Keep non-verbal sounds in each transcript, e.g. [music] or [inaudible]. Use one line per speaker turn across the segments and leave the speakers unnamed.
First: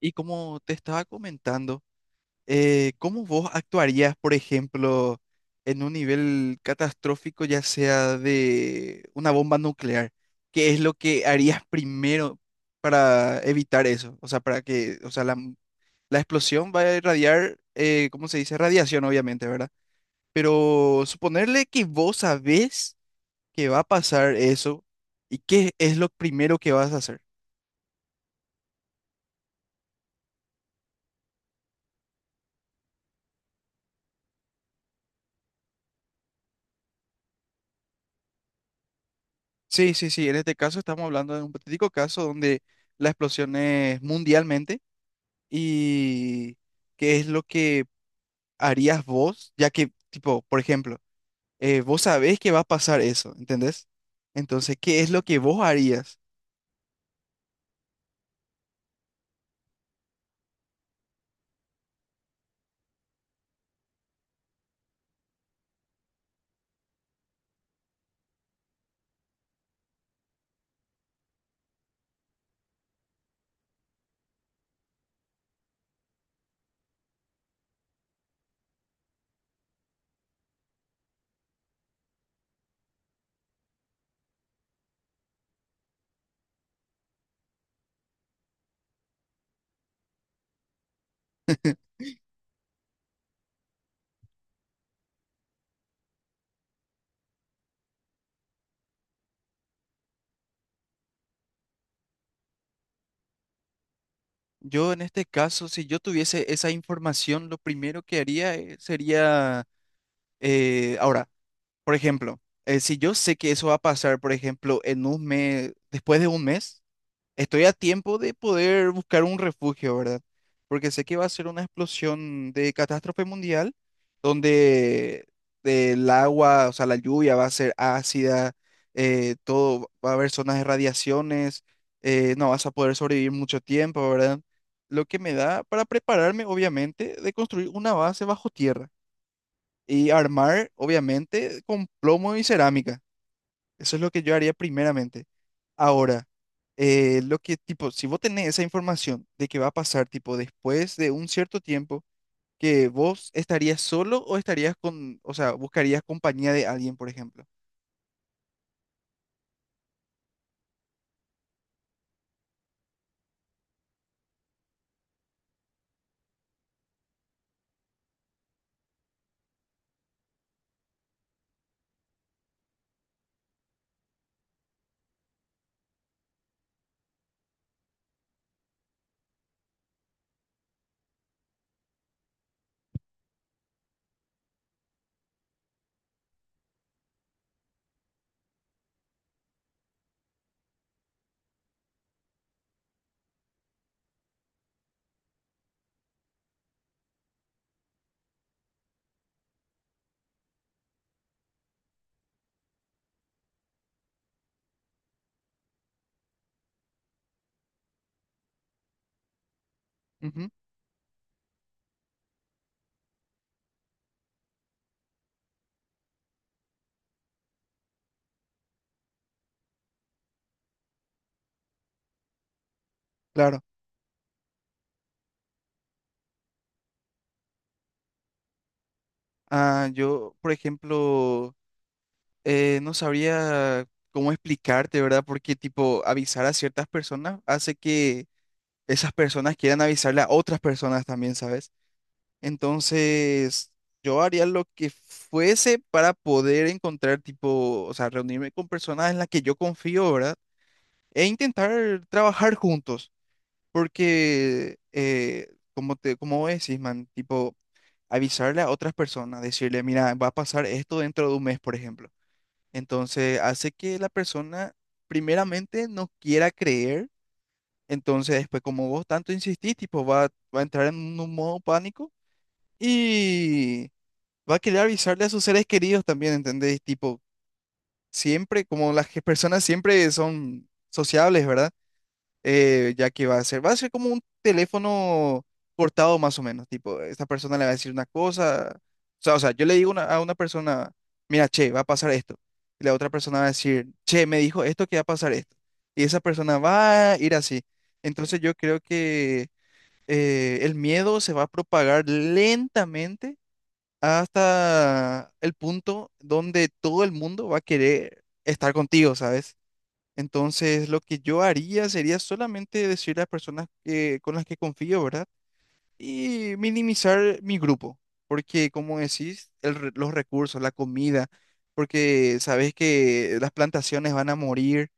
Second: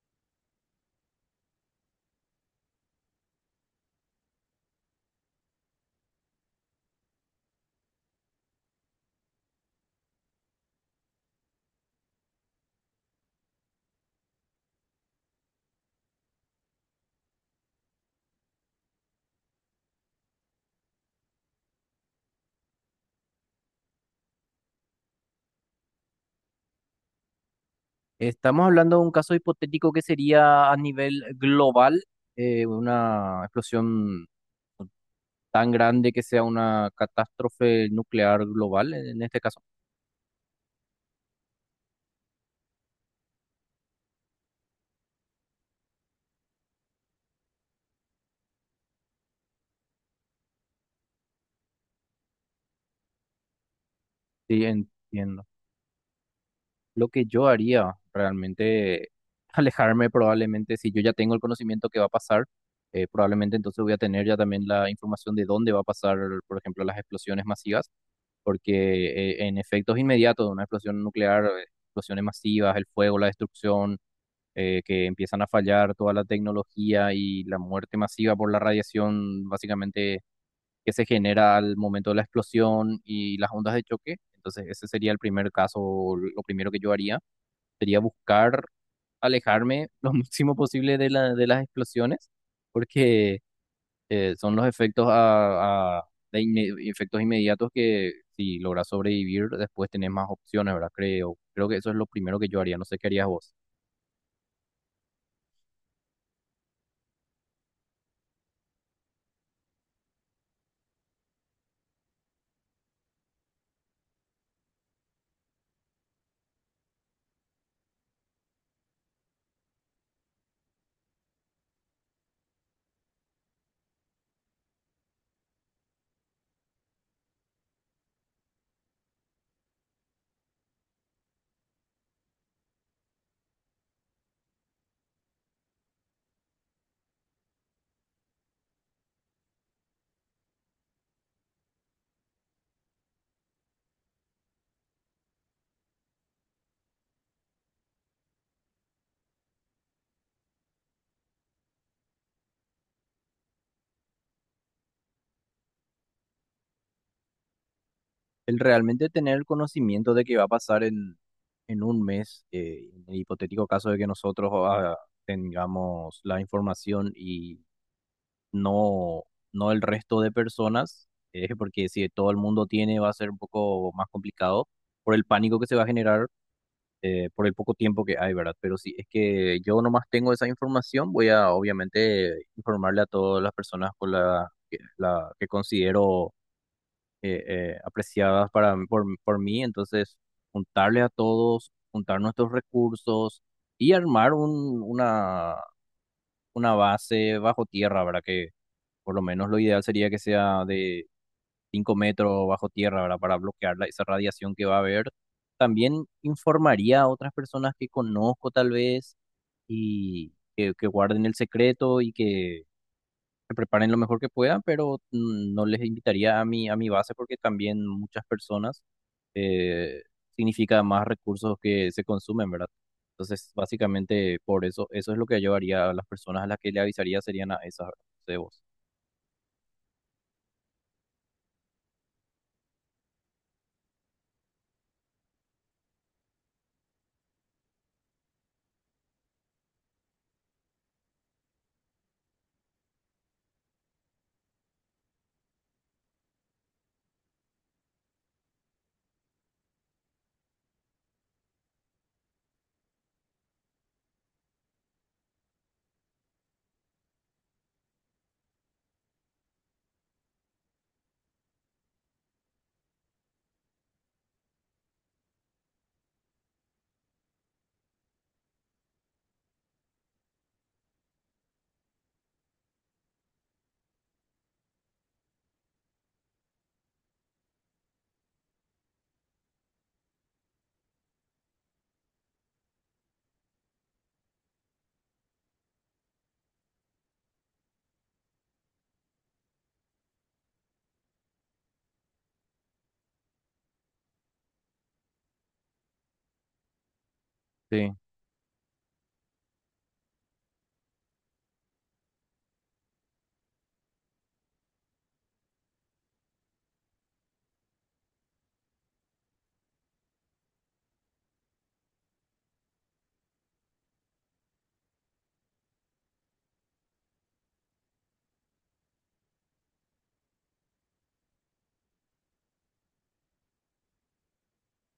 Y como te estaba comentando, ¿cómo vos actuarías, por ejemplo, en un nivel catastrófico, ya sea de una bomba nuclear? ¿Qué es lo que harías primero para evitar eso? O sea, para que, o sea, la explosión va a irradiar, ¿cómo se dice? Radiación, obviamente, ¿verdad? Pero suponerle que vos sabés que va a pasar eso, ¿y qué es lo primero que vas a hacer?
Estamos hablando de un caso hipotético que sería a nivel global, una explosión tan grande que sea una catástrofe nuclear global en este caso.
Sí, sí, sí. En este caso estamos hablando de un patético caso donde la explosión es mundialmente y qué es lo que harías vos, ya que, tipo, por ejemplo, vos sabés que va a pasar eso, ¿entendés?
Sí,
Entonces, ¿qué es lo que
entiendo.
vos harías?
Lo que yo haría realmente, [laughs] alejarme probablemente, si yo ya tengo el conocimiento que va a pasar, probablemente entonces voy a tener ya también la información de dónde va a pasar, por ejemplo, las explosiones masivas, porque en efectos inmediatos de una explosión nuclear, explosiones masivas, el fuego, la destrucción que empiezan a fallar toda la tecnología y la muerte masiva por la radiación, básicamente, que se genera al momento de la explosión y las ondas de choque. Entonces, ese sería el primer caso, lo primero que yo haría, sería buscar alejarme [laughs] lo máximo posible de de las explosiones, porque son los efectos efectos inmediatos que si logras sobrevivir, después tenés más opciones, ¿verdad? Creo que eso es lo primero que yo haría, no sé qué harías vos.
Yo en este caso, si yo tuviese esa información, lo primero que haría sería, ahora, por ejemplo, si yo sé que eso va a pasar, por ejemplo, en un mes, después de un mes. Estoy a tiempo de poder buscar un refugio, ¿verdad? Porque sé que va a ser una explosión de catástrofe mundial donde el agua, o sea, la lluvia va a ser ácida, todo, va a haber zonas de radiaciones, no vas a poder sobrevivir mucho tiempo, ¿verdad? Lo que me da para prepararme, obviamente, de construir una base bajo tierra y armar, obviamente, con plomo y cerámica. Eso es lo que yo haría primeramente. Ahora, lo que, tipo, si vos tenés esa información de que va a pasar, tipo, después de un cierto tiempo, que vos estarías solo o estarías o sea, buscarías compañía de alguien, por ejemplo.
El realmente tener el conocimiento de que va a pasar en un mes, en el hipotético caso de que nosotros tengamos la información y no, no el resto de personas, porque si todo el mundo tiene va a ser un poco más complicado por el pánico que se va a generar, por el poco tiempo que hay, ¿verdad? Pero si es que yo nomás tengo esa información, voy a obviamente informarle a todas las personas con la que considero eh, apreciadas por mí. Entonces, juntarle a todos, juntar nuestros recursos y armar una base bajo tierra, ¿verdad? Que por lo menos lo ideal sería que sea de 5 metros bajo tierra, ¿verdad? Para bloquear esa radiación que va a haber. También informaría a otras personas que conozco tal vez
Ujú,
que guarden el secreto y que preparen lo mejor que puedan, pero no les invitaría a a mi base porque también muchas personas eh, significa más recursos que se consumen, ¿verdad? Entonces,
claro.
básicamente por eso, eso es lo que yo haría a las personas a las que le avisaría serían a esas, ¿verdad? No sé vos.
Ah, yo, por ejemplo, no sabría cómo explicarte, ¿verdad? Porque, tipo, avisar a ciertas personas hace que esas personas quieran avisarle a otras personas también, ¿sabes? Entonces, yo haría lo que fuese para poder encontrar, tipo, o sea, reunirme con personas en las que yo confío, ¿verdad? E intentar trabajar juntos, porque, como te, como vos decís, man, tipo, avisarle a otras personas, decirle, mira, va a pasar esto dentro de un mes, por ejemplo. Entonces, hace que la persona, primeramente, no quiera creer. Entonces, después, como vos tanto insistís, tipo, va a entrar en un modo pánico. Y va a querer avisarle a sus seres queridos también, ¿entendés? Tipo, siempre, como personas siempre son sociables, ¿verdad? Ya que va a ser como un teléfono cortado más o menos, tipo, esta persona le va a decir una cosa, o sea, yo le digo a una persona, mira, che, va a pasar esto, y la otra persona va a decir, che, me dijo esto que va a pasar esto, y esa persona va a ir así.
Sí,
Entonces yo creo que el miedo se va a propagar lentamente hasta el punto donde todo el mundo va a querer estar contigo, ¿sabes? Entonces, lo que yo haría sería solamente decir a las personas que, con las que confío, ¿verdad? Y minimizar mi grupo, porque como decís, los recursos, la comida, porque sabes que las plantaciones van a morir,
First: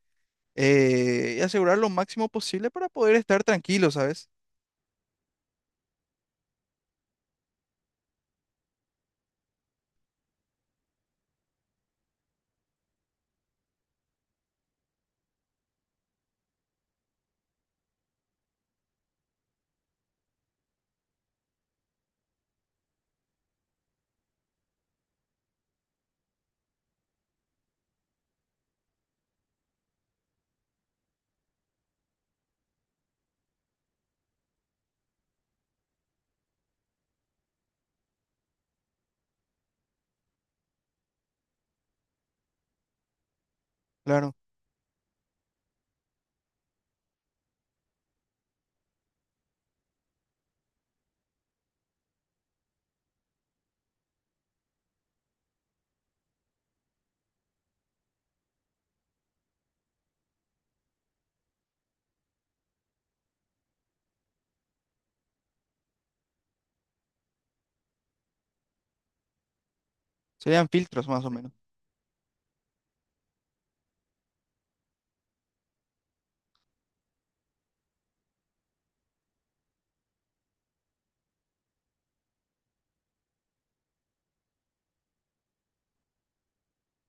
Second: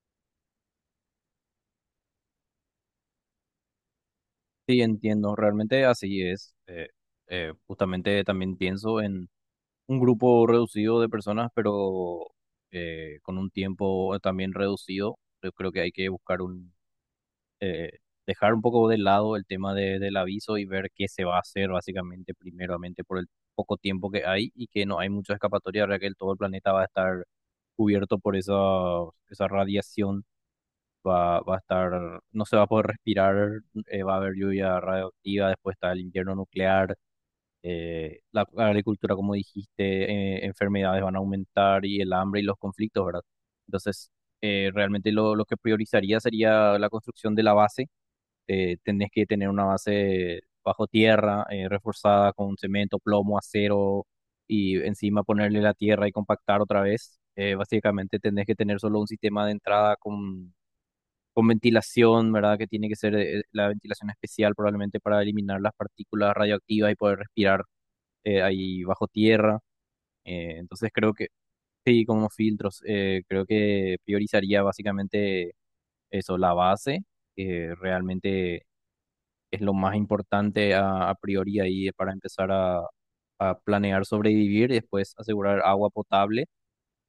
y asegurar lo máximo posible para poder estar tranquilo, ¿sabes?
sí, entiendo, realmente así es. Justamente también pienso en un grupo reducido de personas, pero con un tiempo también reducido. Yo creo que hay que buscar un eh, dejar un poco de lado el tema del aviso y ver qué se va a hacer básicamente primeramente por el poco tiempo que hay y que no hay mucha escapatoria, ahora que todo el planeta va a estar cubierto por esa radiación, va a estar, no se va a poder respirar, va a haber lluvia radioactiva, después está el invierno nuclear, la agricultura, como dijiste, enfermedades van a aumentar y el hambre y los conflictos, ¿verdad? Entonces,
Claro,
realmente lo que priorizaría sería la construcción de la base. Tenés que tener una base bajo tierra, reforzada con cemento, plomo, acero y encima ponerle la tierra y compactar otra vez. Básicamente tenés que tener solo un sistema de entrada con ventilación, ¿verdad? Que tiene que ser la ventilación especial probablemente para eliminar las partículas radioactivas y poder respirar ahí bajo tierra. Eh,
serían
entonces
filtros
creo
más
que,
o menos.
sí, con unos filtros, creo que priorizaría básicamente eso, la base, que realmente es lo más importante a priori ahí para empezar a planear sobrevivir y después asegurar agua potable,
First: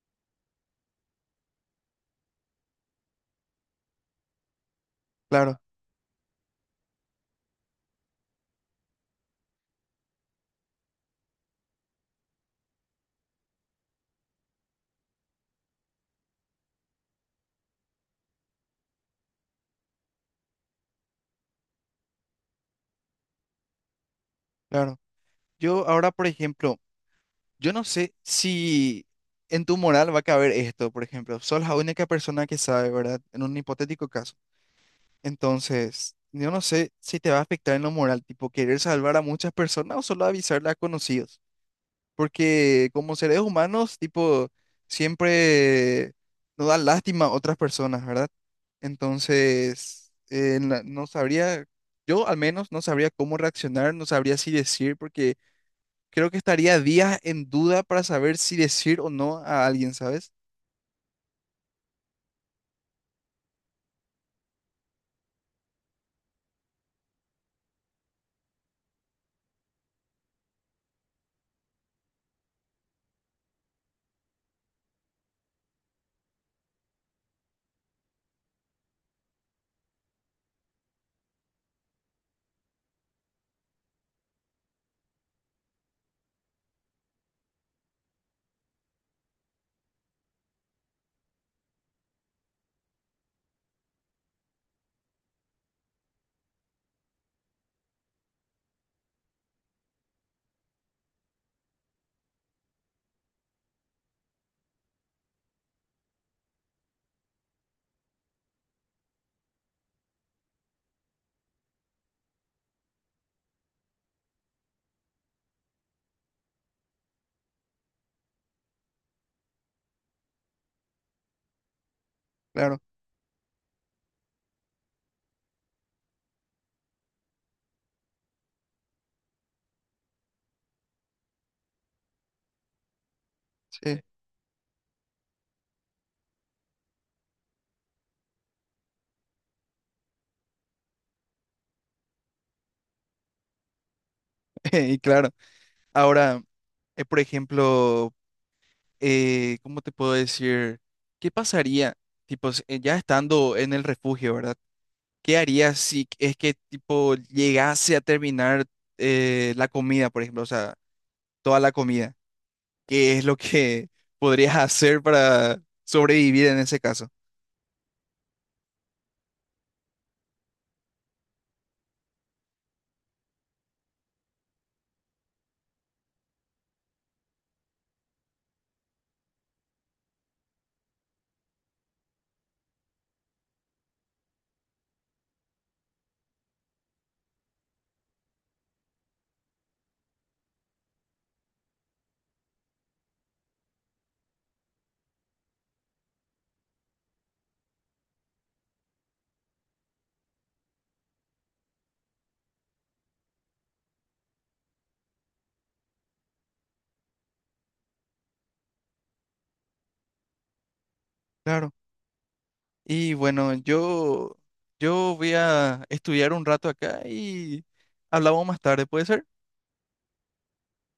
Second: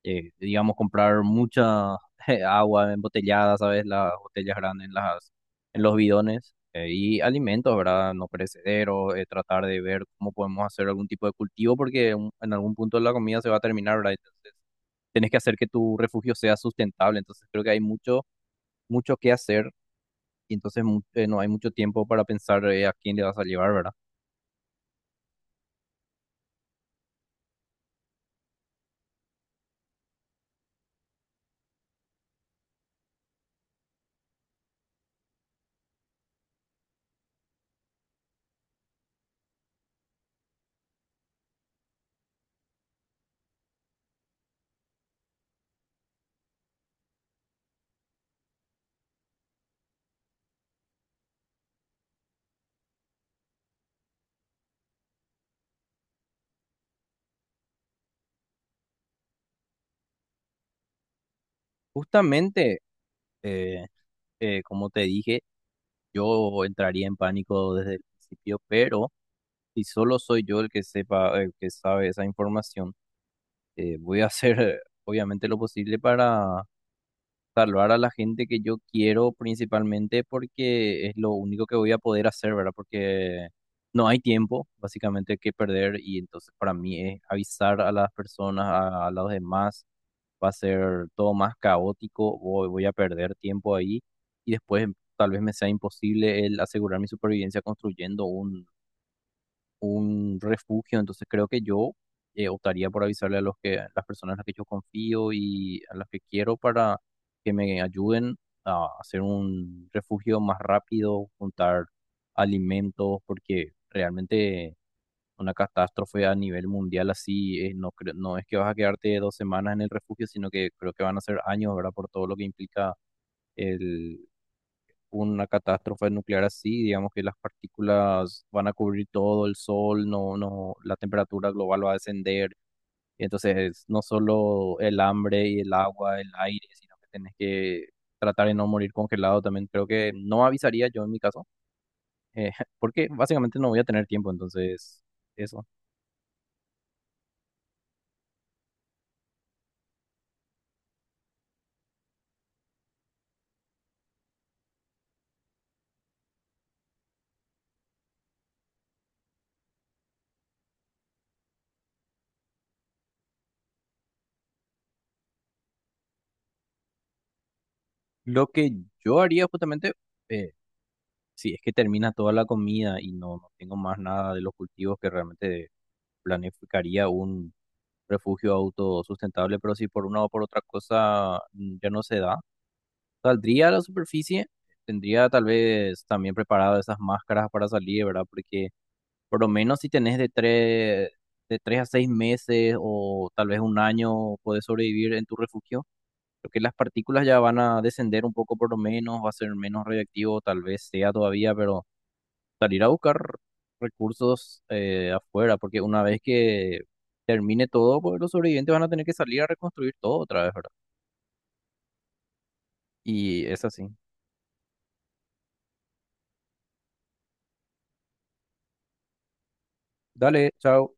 digamos comprar mucha [laughs] agua embotellada, ¿sabes? Las botellas grandes en
Claro,
en los bidones y alimentos, ¿verdad? No perecederos, tratar de ver cómo podemos hacer algún tipo de cultivo porque en algún punto la comida se va a terminar, ¿verdad? Entonces, tienes que hacer que tu refugio sea sustentable, entonces creo que hay mucho que hacer y entonces no hay mucho tiempo para pensar a quién le vas a llevar, ¿verdad?
claro. Yo ahora, por ejemplo, yo no sé si en tu moral va a caber esto, por ejemplo, sos la única persona que sabe, ¿verdad? En un hipotético caso. Entonces, yo no sé si te va a afectar en lo moral, tipo querer salvar a muchas personas o solo avisarle a conocidos. Porque como seres humanos, tipo, siempre nos da lástima a otras personas, ¿verdad? Entonces, no sabría, yo al menos no sabría cómo reaccionar, no sabría si decir, porque creo que estaría días en duda para saber si decir o no a alguien, ¿sabes?
Justamente, eh, como te dije, yo entraría en pánico desde el principio, pero si solo soy yo el que sepa, el que sabe esa información, voy a [laughs] hacer obviamente lo posible para salvar a la gente que yo quiero principalmente porque es lo único que voy a poder hacer, ¿verdad? Porque no hay tiempo básicamente que perder y entonces para mí es avisar a las personas, a los demás va a ser todo más caótico, voy a perder tiempo ahí y después tal vez me sea imposible el asegurar mi supervivencia construyendo un refugio. Entonces creo que yo optaría por avisarle a a las personas a las que yo confío y a las que quiero para que me ayuden a hacer un refugio más rápido, juntar alimentos, porque realmente una catástrofe a nivel mundial así, no es que vas a quedarte 2 semanas en el refugio, sino que creo que van a ser años, ¿verdad? Por todo lo que
Claro,
implica el, una catástrofe nuclear así, digamos que las partículas van a cubrir todo el sol, no, no, la temperatura global va a descender. Entonces, no
sí,
solo el hambre y el agua, el aire, sino que tenés que tratar de no morir congelado también. Creo que no avisaría yo en mi caso, eh, [laughs] porque básicamente no voy a tener tiempo,
[laughs] y
entonces,
claro.
eso.
Ahora, por ejemplo, ¿cómo te puedo decir? ¿Qué pasaría, tipo, ya estando en el refugio, ¿verdad? ¿Qué harías si es que, tipo, llegase a terminar la comida, por ejemplo? O sea, toda la comida. ¿Qué es lo que [laughs] podrías hacer para sobrevivir en ese caso?
Lo que yo haría justamente, eh, si es que termina toda la comida y no tengo más nada de los cultivos que realmente planificaría un refugio autosustentable, pero si por una o por otra cosa ya no se da, saldría a la superficie, tendría tal vez también preparado esas máscaras para salir, ¿verdad? Porque por lo menos si tenés de 3 a 6 meses o tal vez un año, podés sobrevivir en tu refugio lo que las partículas ya van a descender un poco por lo menos, va a ser menos radioactivo, tal vez sea todavía, pero salir a buscar recursos afuera, porque una vez que termine todo, pues los sobrevivientes van a tener que salir a reconstruir todo otra vez, ¿verdad?
Claro. Y
Y
bueno,
es así.
yo voy a estudiar un rato acá y hablamos más tarde, ¿puede ser?
Dale, chao.